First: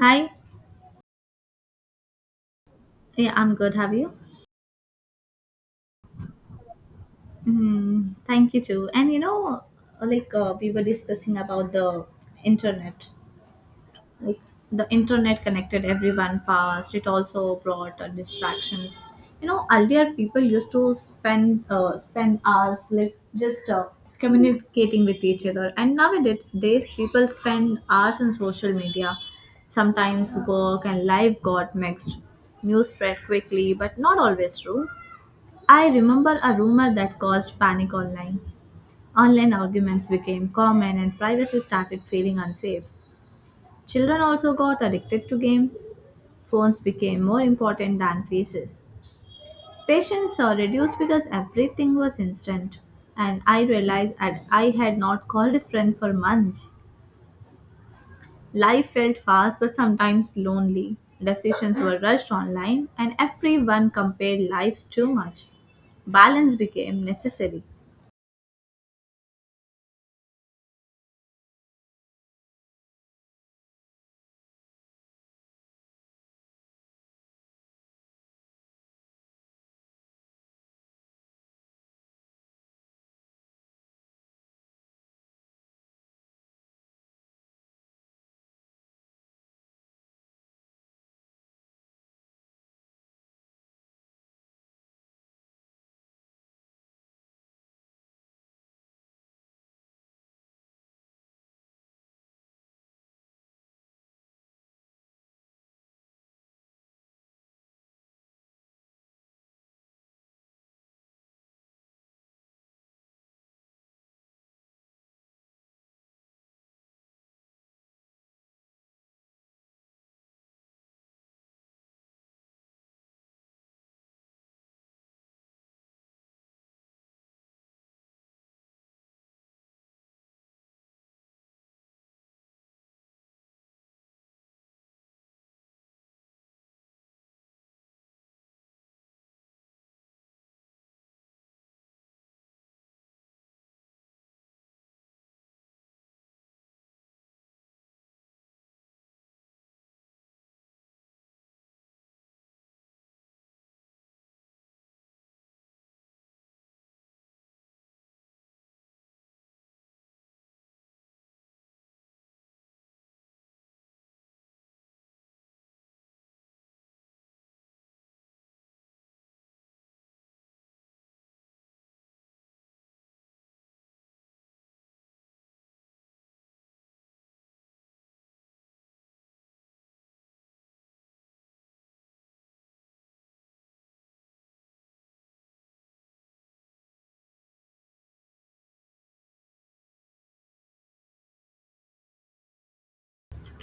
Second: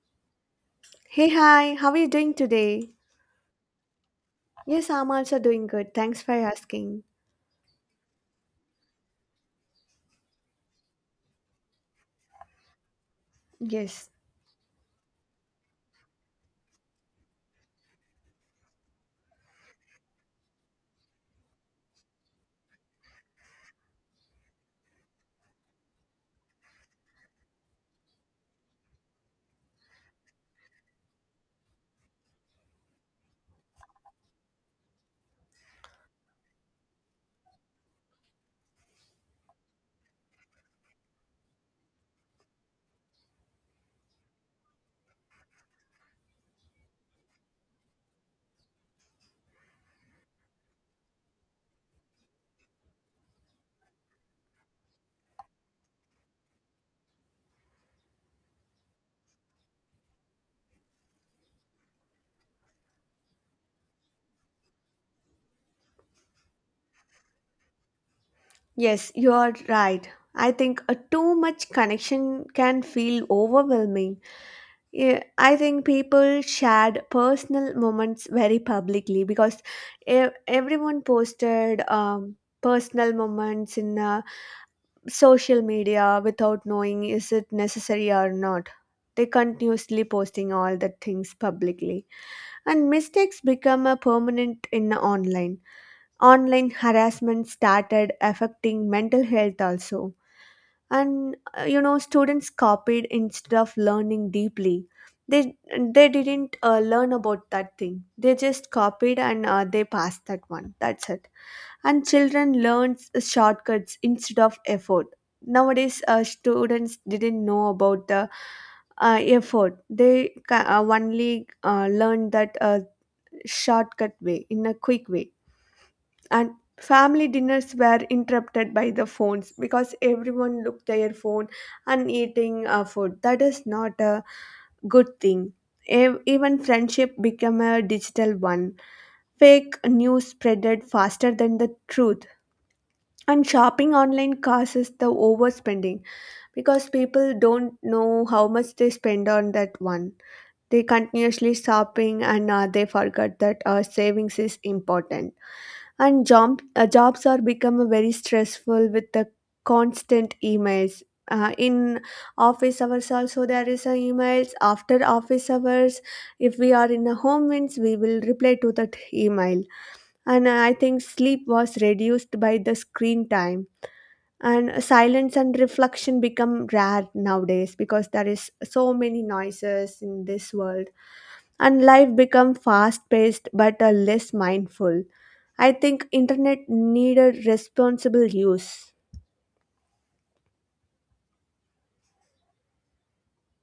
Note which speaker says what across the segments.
Speaker 1: Hi.
Speaker 2: Hey, hi, how are you doing today?
Speaker 1: Yeah, I'm good. Have you?
Speaker 2: Yes, I'm also doing good. Thanks for asking.
Speaker 1: Mm, thank you too. And you know, like we were discussing about the internet.
Speaker 2: Yes,
Speaker 1: Like the internet connected everyone fast. It also brought distractions. You know, earlier people used to spend hours like just communicating with each other, and nowadays people spend hours on social media. Sometimes work and life got mixed. News spread quickly, but not always true. I remember a rumor that caused panic online. Online arguments became common and privacy started feeling unsafe. Children also got addicted to games. Phones became more important than faces. Patience are reduced because everything was instant. And I realized that I had not called a friend for months. Life felt fast but sometimes lonely. Decisions were rushed online and everyone compared lives too much balance became necessary.
Speaker 2: yes, you are right. I think a too much connection can feel overwhelming. Yeah, I think people shared personal moments very publicly because everyone posted personal moments in social media without knowing is it necessary or not. They continuously posting all the things publicly and mistakes become a permanent in online. Harassment started affecting mental health also, and you know students copied instead of learning deeply. They they didn't learn about that thing. They just copied and they passed that one, that's it. And children learned shortcuts instead of effort. Nowadays students didn't know about the effort. They only learned that shortcut way, in a quick way. And family dinners were interrupted by the phones because everyone looked their phone and eating food. That is not a good thing. Even friendship became a digital one. Fake news spreaded faster than the truth. And shopping online causes the overspending because people don't know how much they spend on that one. They continuously shopping and they forgot that savings is important. And jobs are become very stressful with the constant emails in office hours. Also there is a emails after office hours. If we are in a home means we will reply to that email. And I think sleep was reduced by the screen time, and silence and reflection become rare nowadays because there is so many noises in this world, and life become fast paced but less mindful. I think internet needed responsible use.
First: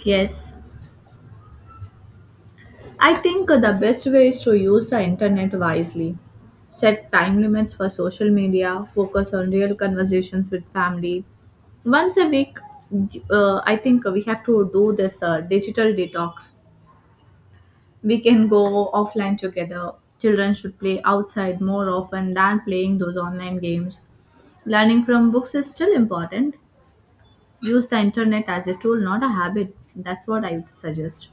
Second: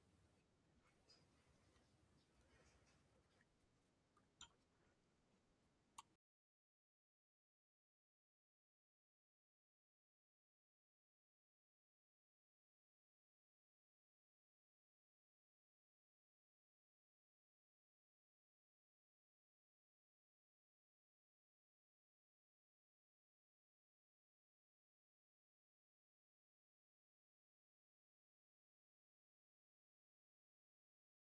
Speaker 1: Yes, I think the best way is to use the internet wisely. Set time limits for social media, focus on real conversations with family. Once a week, I think we have to do this digital detox. We can go offline together. Children should play outside more often than playing those online games. Learning from books is still important. Use the internet as a tool, not a habit. That's what I would suggest.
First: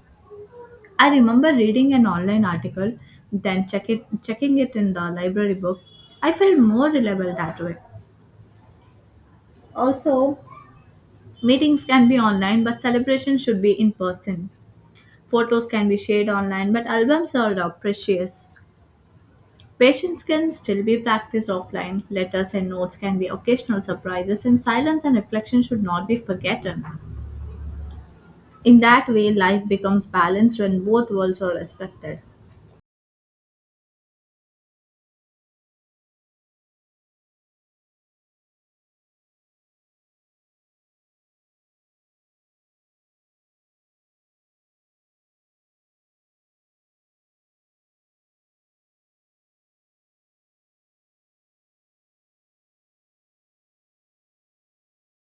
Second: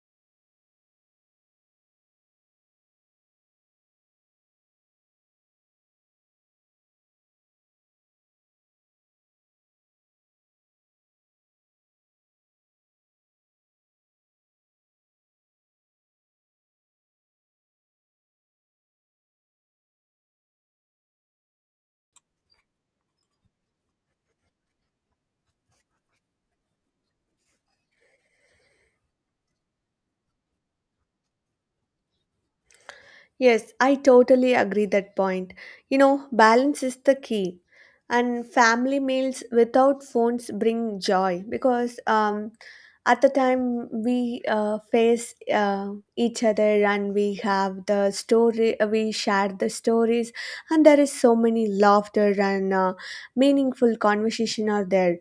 Speaker 1: I remember reading an online article, then checking it in the library book. I felt more reliable that way. Also, meetings can be online, but celebrations should be in person. Photos can be shared online, but albums are the precious. Patience can still be practiced offline. Letters and notes can be occasional surprises, and silence and reflection should not be forgotten. In that way, life becomes balanced when both worlds are respected.
Speaker 2: Yes, I totally agree that point. You know, balance is the key. And family meals without phones bring joy because at the time we face each other, and we have the we share the stories, and there is so many laughter and meaningful conversation are there.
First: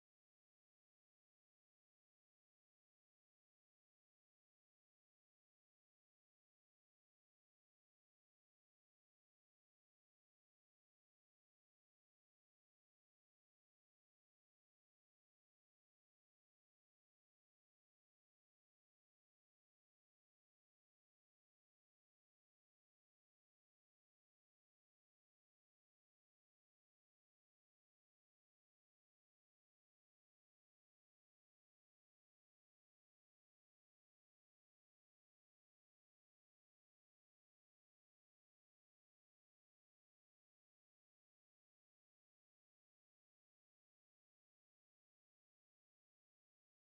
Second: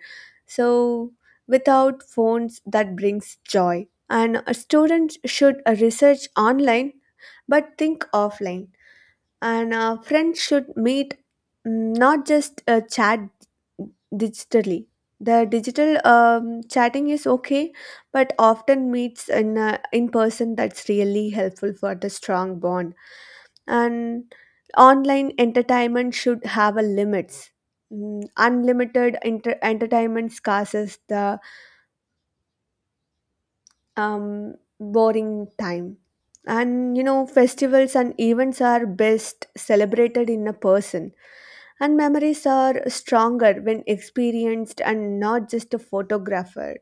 Speaker 2: So without phones, that brings joy. And a student should research online but think offline. And friends should meet, not just chat digitally. The digital chatting is okay, but often meets in person. That's really helpful for the strong bond. And online entertainment should have a limits. Unlimited entertainment scarces the um, boring time. And you know, festivals and events are best celebrated in a person, and memories are stronger when experienced and not just a photographer.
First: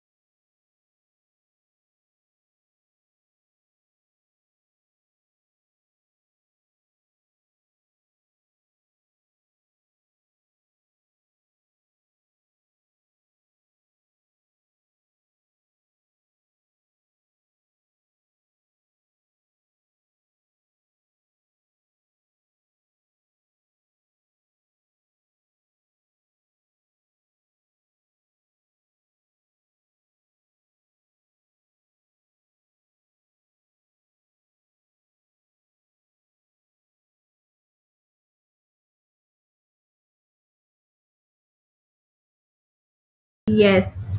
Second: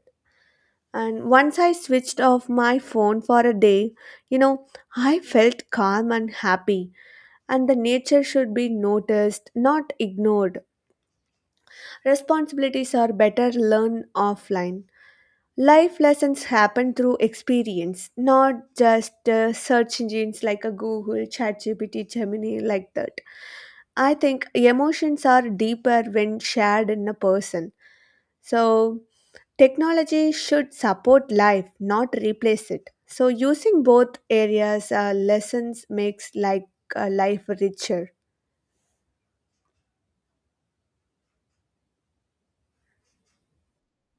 Speaker 2: And once I switched off my phone for a day, you know, I felt calm and happy. And the nature should be noticed, not ignored. Responsibilities are better learned offline. Life lessons happen through experience, not just search engines like a Google, ChatGPT, Gemini, like that. I think emotions are deeper when shared in a person. So, technology should support life, not replace it. So, using both areas, lessons makes like life richer.
Speaker 1: Yes,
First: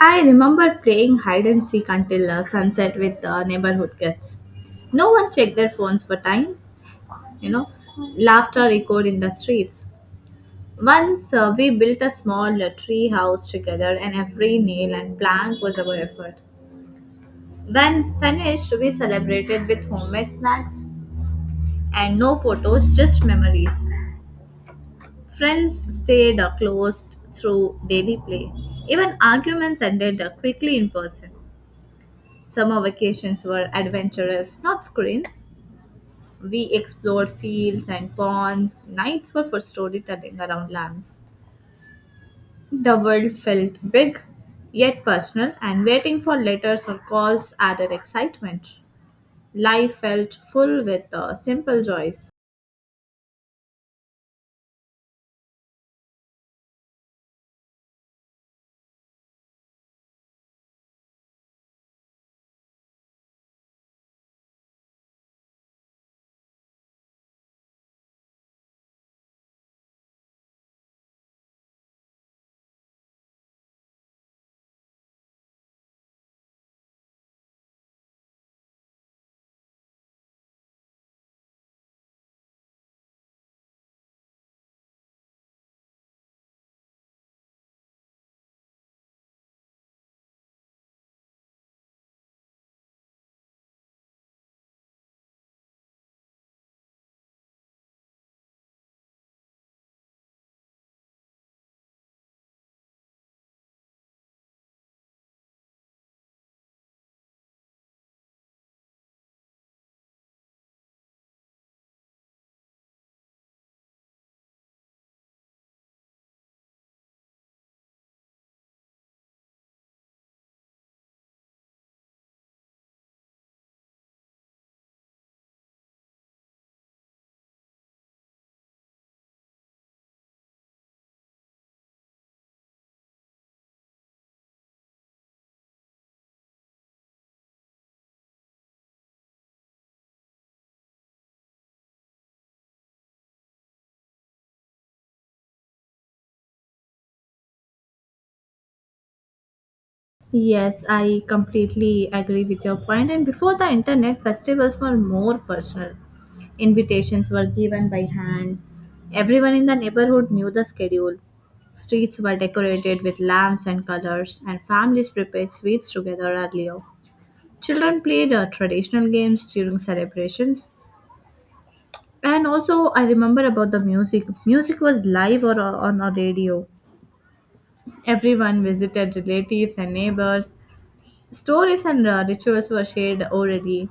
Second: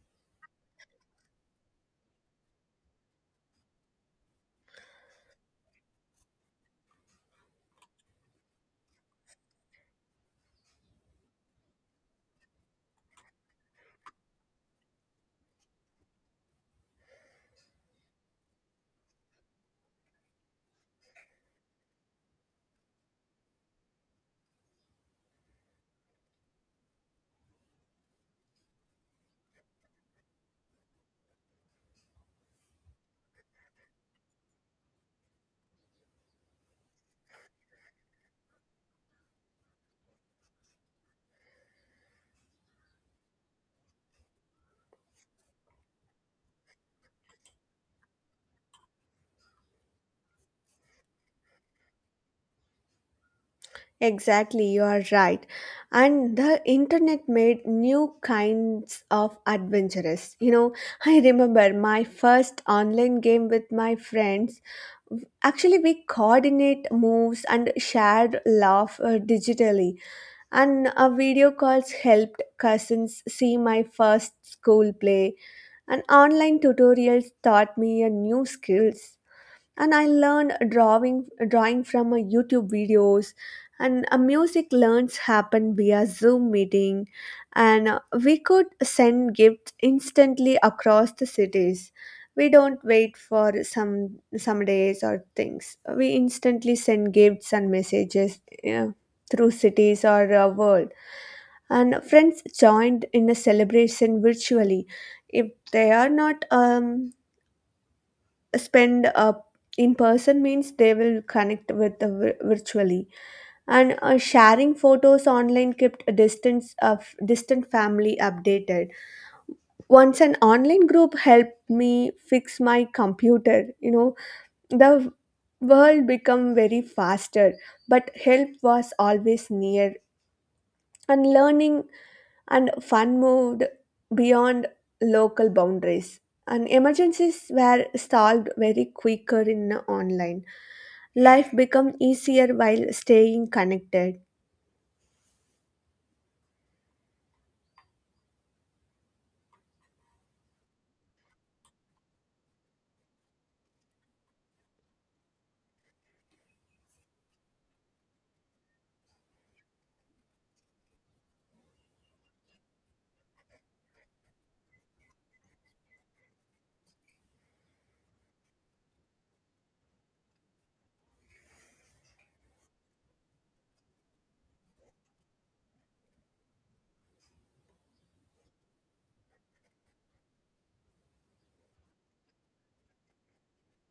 Speaker 1: I remember playing hide and seek until sunset with neighborhood kids. No one checked their phones for time, you know. Laughter echoed in the streets. Once we built a small tree house together, and every nail and plank was our effort. When finished, we celebrated with homemade snacks and no photos, just memories. Friends stayed close through daily play. Even arguments ended quickly in person. Summer vacations were adventurous, not screens. We explored fields and ponds. Nights were for storytelling around lamps. The world felt big, yet personal, and waiting for letters or calls added excitement. Life felt full with simple joys.
Speaker 2: Exactly, you are right. And the internet made new kinds of adventurous. You know, I remember my first online game with my friends. Actually, we coordinate moves and shared laugh digitally. And a video calls helped cousins see my first school play. And online tutorials taught me a new skills, and I learned drawing from YouTube videos, and music learns happen via Zoom meeting, and we could send gifts instantly across the cities. We don't wait for some days or things. We instantly send gifts and messages, yeah, through cities or world. And friends joined in a celebration virtually. If they are not spend in person means they will connect with the virtually. And sharing photos online kept a distance of distant family updated. Once an online group helped me fix my computer, you know. The world become very faster, but help was always near. And learning and fun moved beyond local boundaries, and emergencies were solved very quicker in online. Life become easier while staying connected.
Speaker 1: Yes, I completely agree with your point. And before the internet, festivals were more personal. Invitations were given by hand. Everyone in the neighborhood knew the schedule. Streets were decorated with lamps and colors, and families prepared sweets together earlier. Children played traditional games during celebrations. And also, I remember about the music. Music was live or on a radio. Everyone visited relatives and neighbors. Stories and rituals were shared orally.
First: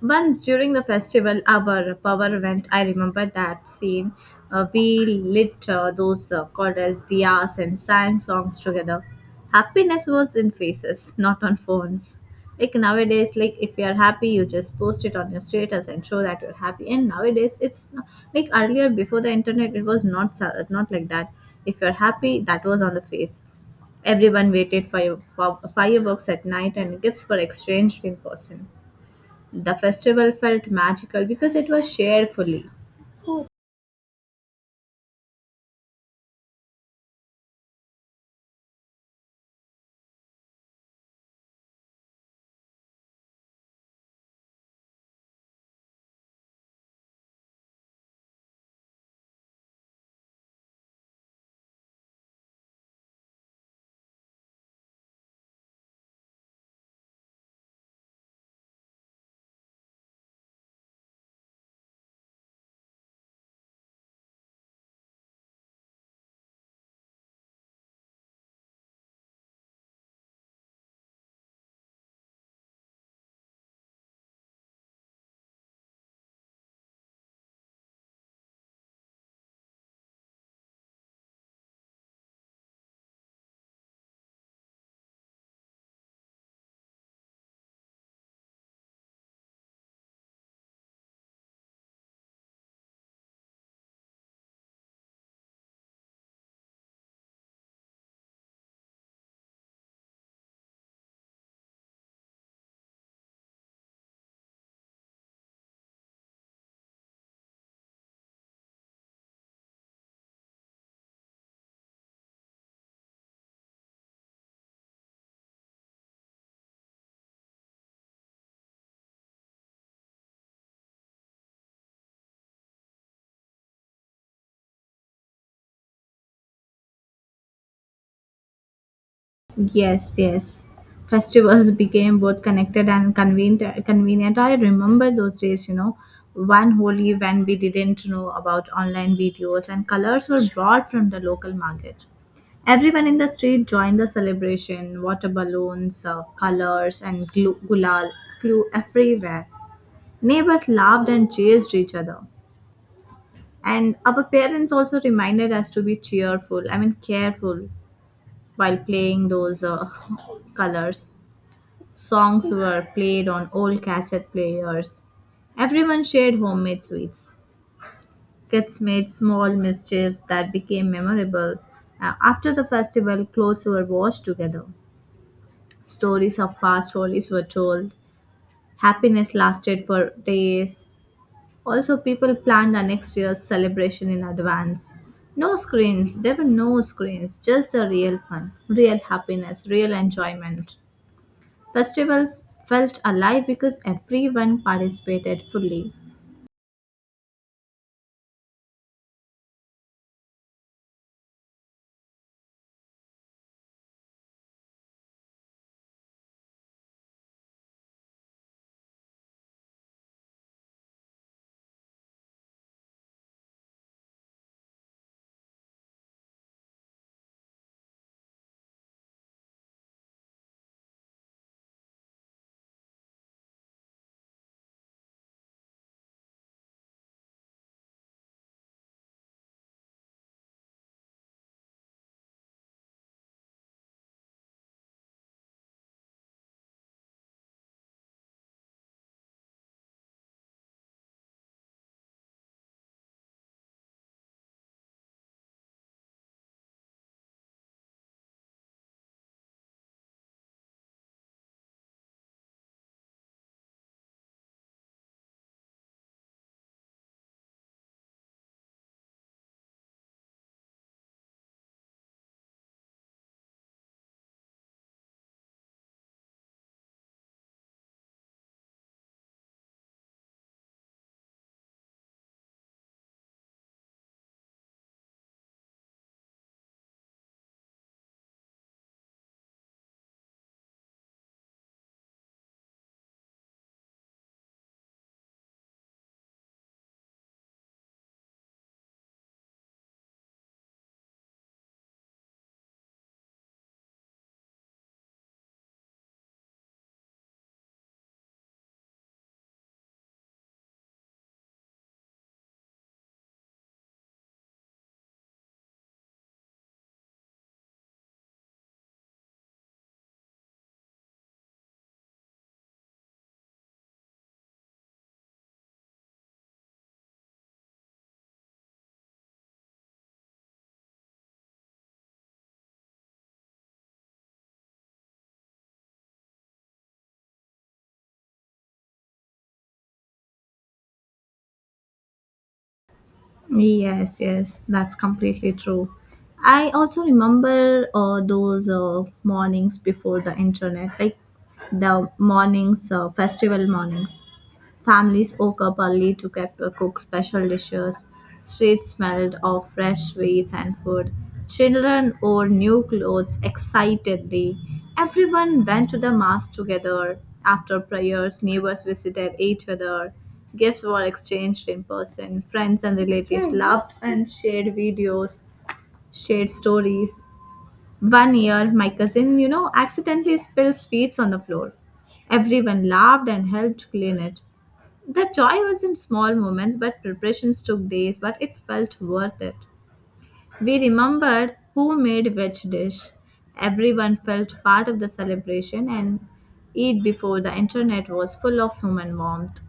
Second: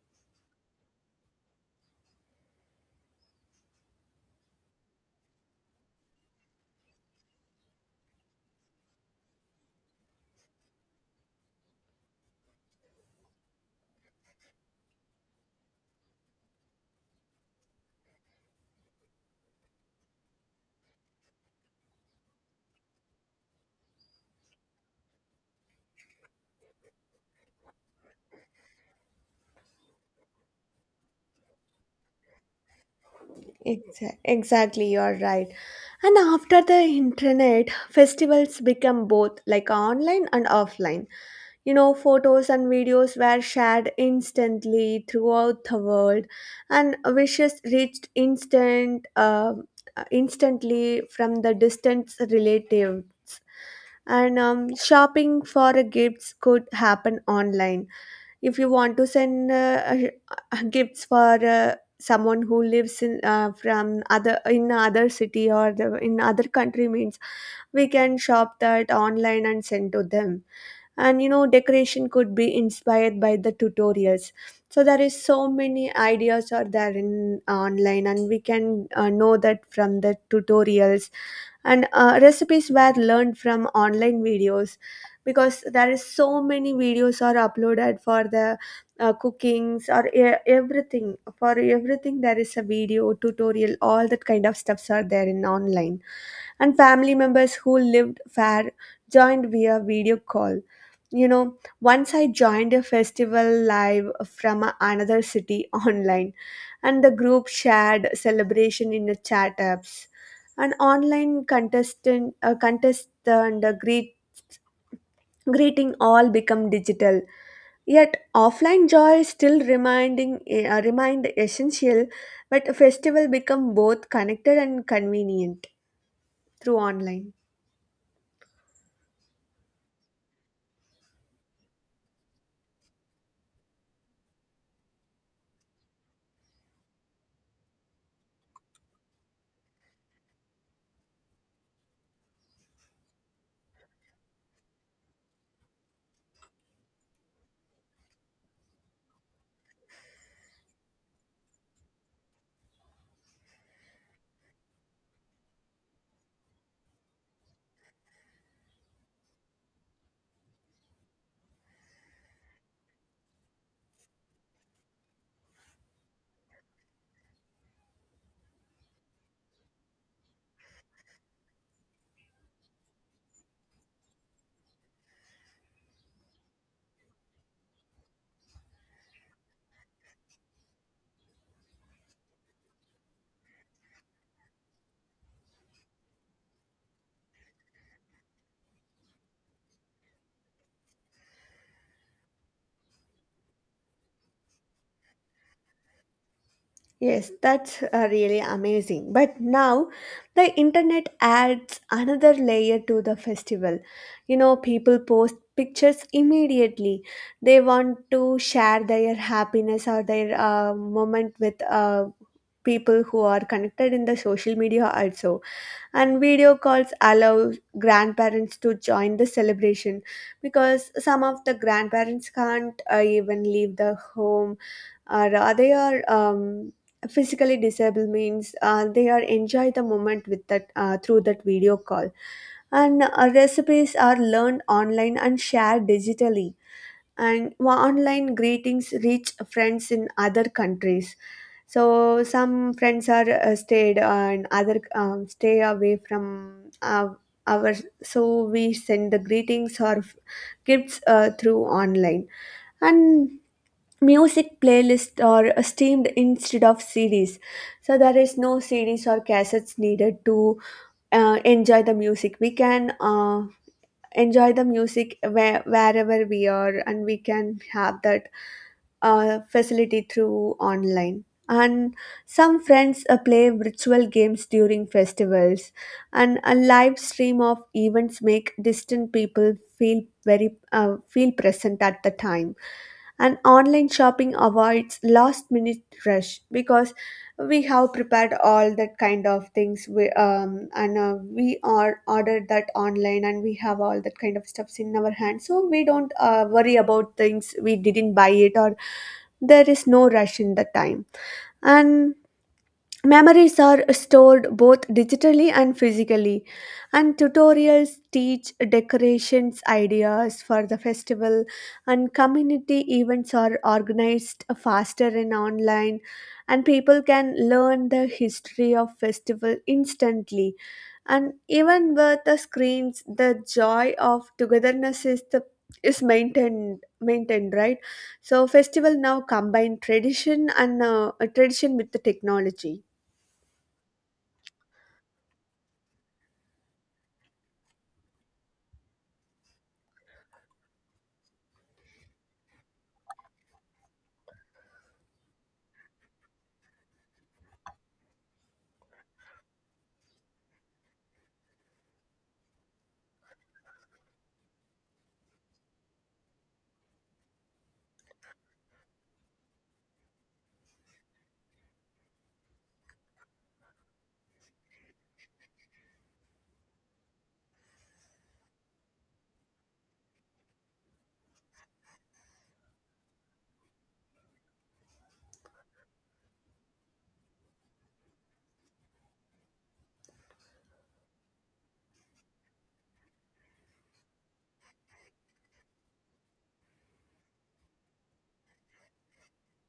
Speaker 1: Once during the festival, our power went. I remember that scene. We lit those called as diyas and sang songs together. Happiness was in faces, not on phones. Like nowadays, like if you are happy, you just post it on your status and show that you're happy. And nowadays, it's not- like earlier before the internet, it was not like that. If you're happy, that was on the face. Everyone waited for your for fireworks at night and gifts were exchanged in person. The festival felt magical because it was shared fully.
Speaker 2: Exactly, you're right. And after the internet, festivals become both like online and offline. You know, photos and videos were shared instantly throughout the world, and wishes reached instantly from the distant relatives. And shopping for gifts could happen online. If you want to send gifts for someone who lives in from other city or the, in other country means we can shop that online and send to them. And you know, decoration could be inspired by the tutorials. So there is so many ideas are there in online, and we can know that from the tutorials. And recipes were learned from online videos because there is so many videos are uploaded for the cookings or everything. For everything there is a video tutorial. All that kind of stuffs are there in online. And family members who lived far joined via video call. You know, once I joined a festival live from another city online, and the group shared celebration in the chat apps. And online contest and greeting all become digital, yet offline joy still remained essential. But a festival become both connected and convenient through online.
Speaker 1: Yes, yes. Festivals became both connected and convenient. Convenient. I remember those days. You know, one holy when we didn't know about online videos and colors were brought from the local market. Everyone in the street joined the celebration. Water balloons, colors, and gulal flew everywhere. Neighbors laughed and chased each other. And our parents also reminded us to be cheerful, I mean, careful while playing those colors. Songs were played on old cassette players. Everyone shared homemade sweets. Kids made small mischiefs that became memorable. After the festival, clothes were washed together. Stories of past holidays were told. Happiness lasted for days. Also, people planned our next year's celebration in advance. There were no screens, just the real fun, real happiness, real enjoyment. Festivals felt alive because everyone participated fully.
Speaker 2: Yes, that's really amazing. But now the internet adds another layer to the festival. You know, people post pictures immediately. They want to share their happiness or their moment with people who are connected in the social media also. And video calls allow grandparents to join the celebration because some of the grandparents can't even leave the home, or they are physically disabled means they are enjoy the moment with that through that video call. And recipes are learned online and shared digitally. And online greetings reach friends in other countries. So some friends are stayed, and other stay away from our. So we send the greetings or gifts through online. And music playlists are streamed instead of CDs. So there is no CDs or cassettes needed to enjoy the music. We can enjoy the music wherever we are, and we can have that facility through online. And some friends play virtual games during festivals, and a live stream of events make distant people feel very feel present at the time. And online shopping avoids last minute rush because we have prepared all that kind of things. We are ordered that online, and we have all that kind of stuffs in our hand, so we don't worry about things we didn't buy it, or there is no rush in the time. And memories are stored both digitally and physically, and tutorials teach decorations ideas for the festival, and community events are organized faster in online, and people can learn the history of festival instantly. And even with the screens, the joy of togetherness is the is maintained, right? So festival now combine tradition with the technology.
Speaker 1: Yes, yes, that's completely true. I also remember those mornings before the internet, like the mornings, festival mornings. Families woke up early to cook special dishes. Streets smelled of fresh sweets and food. Children wore new clothes excitedly. Everyone went to the mass together. After prayers, neighbors visited each other. Gifts were exchanged in person. Friends and relatives laughed and shared stories. One year, my cousin, you know, accidentally spilled sweets on the floor. Everyone laughed and helped clean it. The joy was in small moments, but preparations took days, but it felt worth it. We remembered who made which dish. Everyone felt part of the celebration and eat before the internet was full of human warmth.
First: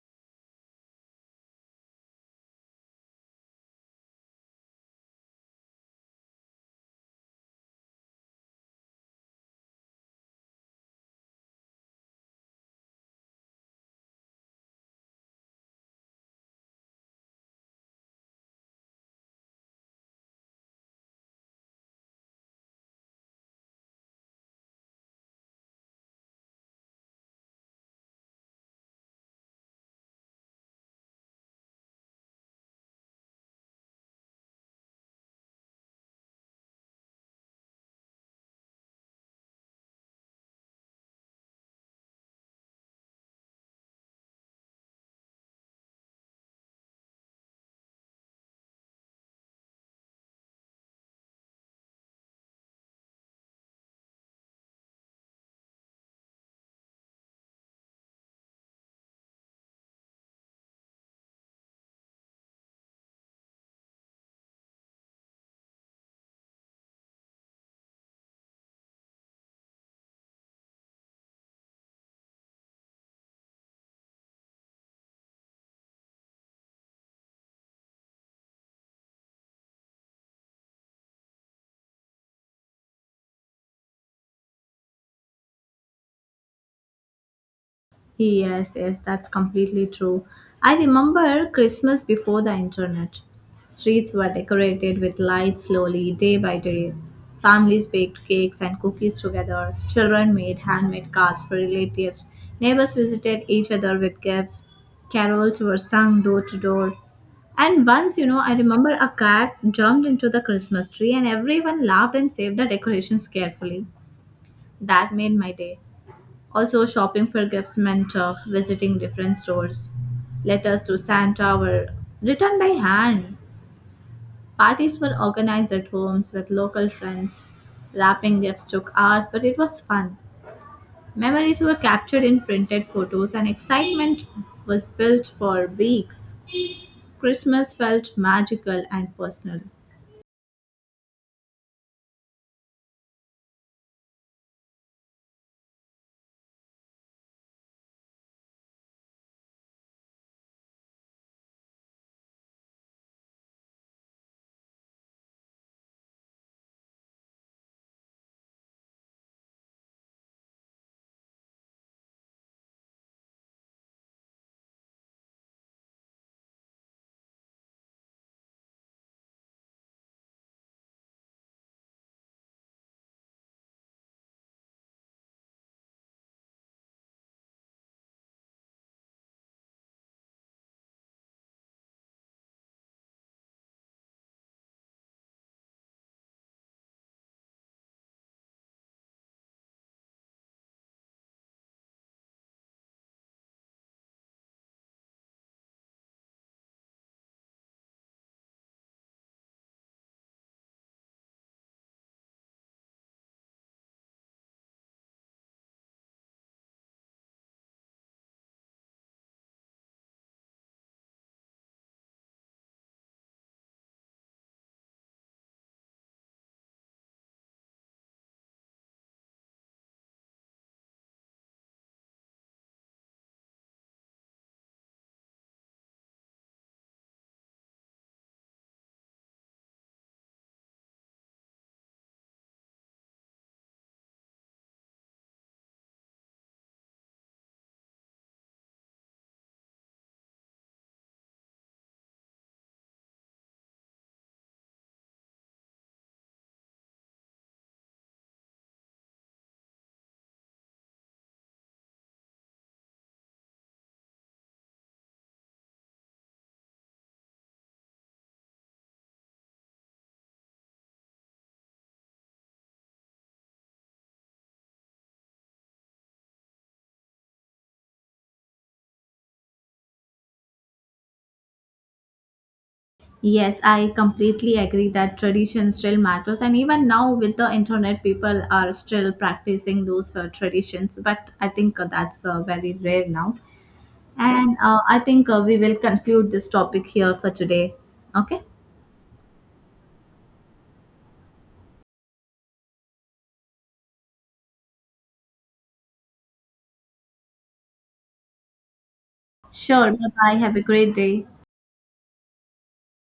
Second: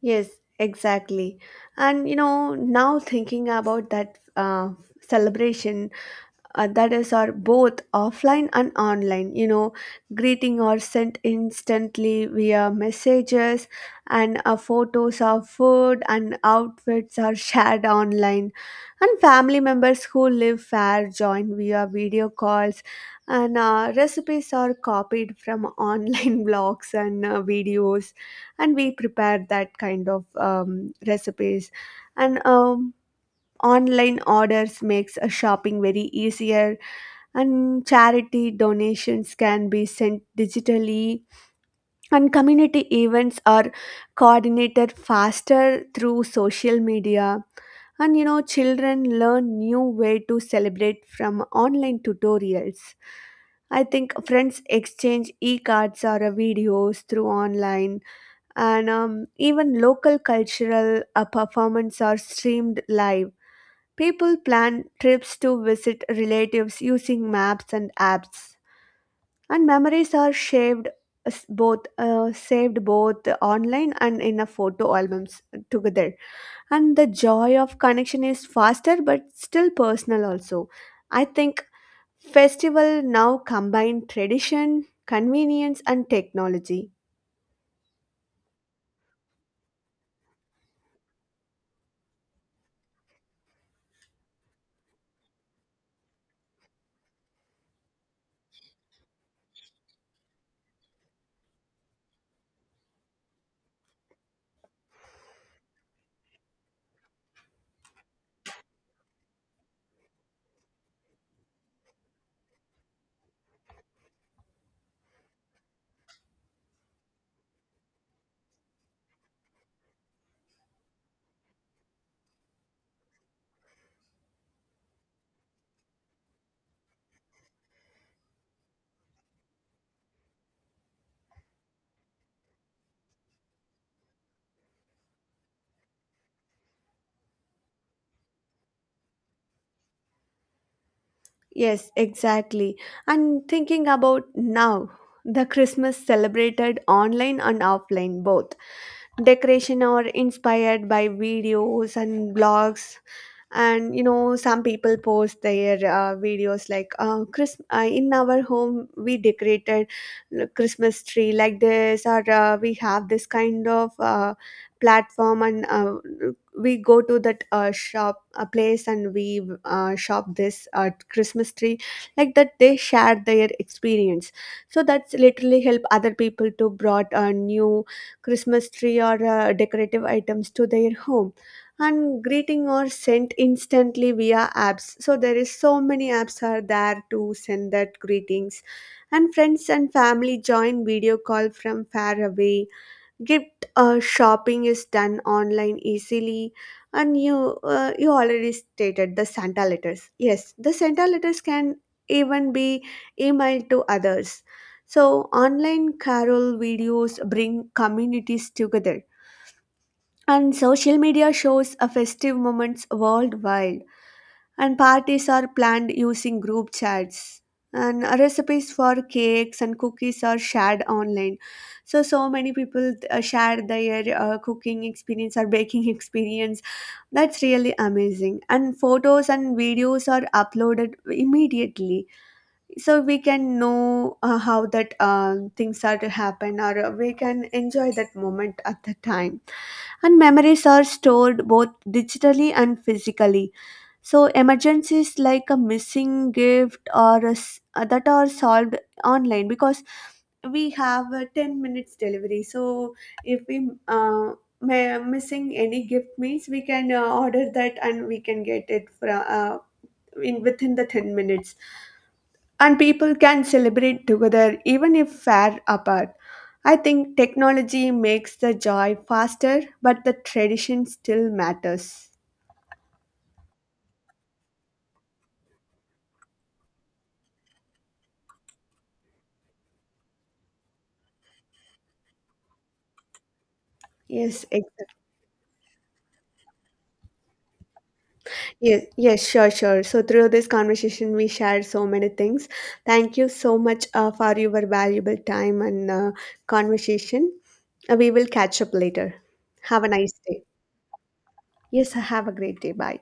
Speaker 2: Yes, exactly. And you know, now thinking about that celebration, that is our both offline and online, you know, greeting are sent instantly via messages, and photos of food and outfits are shared online. And family members who live far join via video calls, and recipes are copied from online blogs and videos, and we prepare that kind of recipes. And online orders makes a shopping very easier, and charity donations can be sent digitally, and community events are coordinated faster through social media. And you know, children learn new way to celebrate from online tutorials. I think friends exchange e cards or videos through online, and even local cultural performances are streamed live. People plan trips to visit relatives using maps and apps, and memories are shaved s- both saved both online and in a photo albums together. And the joy of connection is faster but still personal also. I think festival now combine tradition, convenience and technology.
Speaker 1: Yes, yes, that's completely true. I remember Christmas before the internet. Streets were decorated with lights slowly, day by day. Families baked cakes and cookies together. Children made handmade cards for relatives. Neighbors visited each other with gifts. Carols were sung door to door. And once, you know, I remember a cat jumped into the Christmas tree and everyone laughed and saved the decorations carefully. That made my day. Also, shopping for gifts meant visiting different stores, letters to Santa were written by hand. Parties were organized at homes with local friends. Wrapping gifts took hours, but it was fun. Memories were captured in printed photos, and excitement was built for weeks. Christmas felt magical and personal.
Speaker 2: Yes, exactly. And thinking about now, the Christmas celebrated online and offline both. Decoration are inspired by videos and blogs. And you know, some people post their videos like in our home we decorated christmas tree like this, or we have this kind of platform, and we go to that shop a place, and we shop this christmas tree. Like that they share their experience. So that's literally help other people to brought a new christmas tree or decorative items to their home. And greeting are sent instantly via apps. So there is so many apps are there to send that greetings. And friends and family join video call from far away. Gift shopping is done online easily. And you already stated the santa letters. Yes, the santa letters can even be emailed to others. So online carol videos bring communities together, and social media shows a festive moments worldwide, and parties are planned using group chats. And recipes for cakes and cookies are shared online. So, so many people share their cooking experience or baking experience. That's really amazing. And photos and videos are uploaded immediately. So, we can know how that things are to happen, or we can enjoy that moment at the time. And memories are stored both digitally and physically. So emergencies like a missing gift or a s that are solved online, because we have a 10 minutes delivery. So if we uh, missing any gift means we can order that, and we can get it from in within the 10 minutes. And people can celebrate together even if far apart. I think technology makes the joy faster, but the tradition still matters.
Speaker 1: Yes, I completely agree that tradition still matters, and even now with the internet, people are still practicing those traditions. But I think that's very rare now,
Speaker 2: Yes,
Speaker 1: and
Speaker 2: exactly.
Speaker 1: I think we will conclude this topic here for today. Okay,
Speaker 2: Yes, sure. So through this conversation, we shared so many things. Thank you so much for your valuable time and conversation. We will catch up later. Have a
Speaker 1: sure. Bye
Speaker 2: nice
Speaker 1: bye.
Speaker 2: day.
Speaker 1: Have a great day.
Speaker 2: Yes, have a great day. Bye.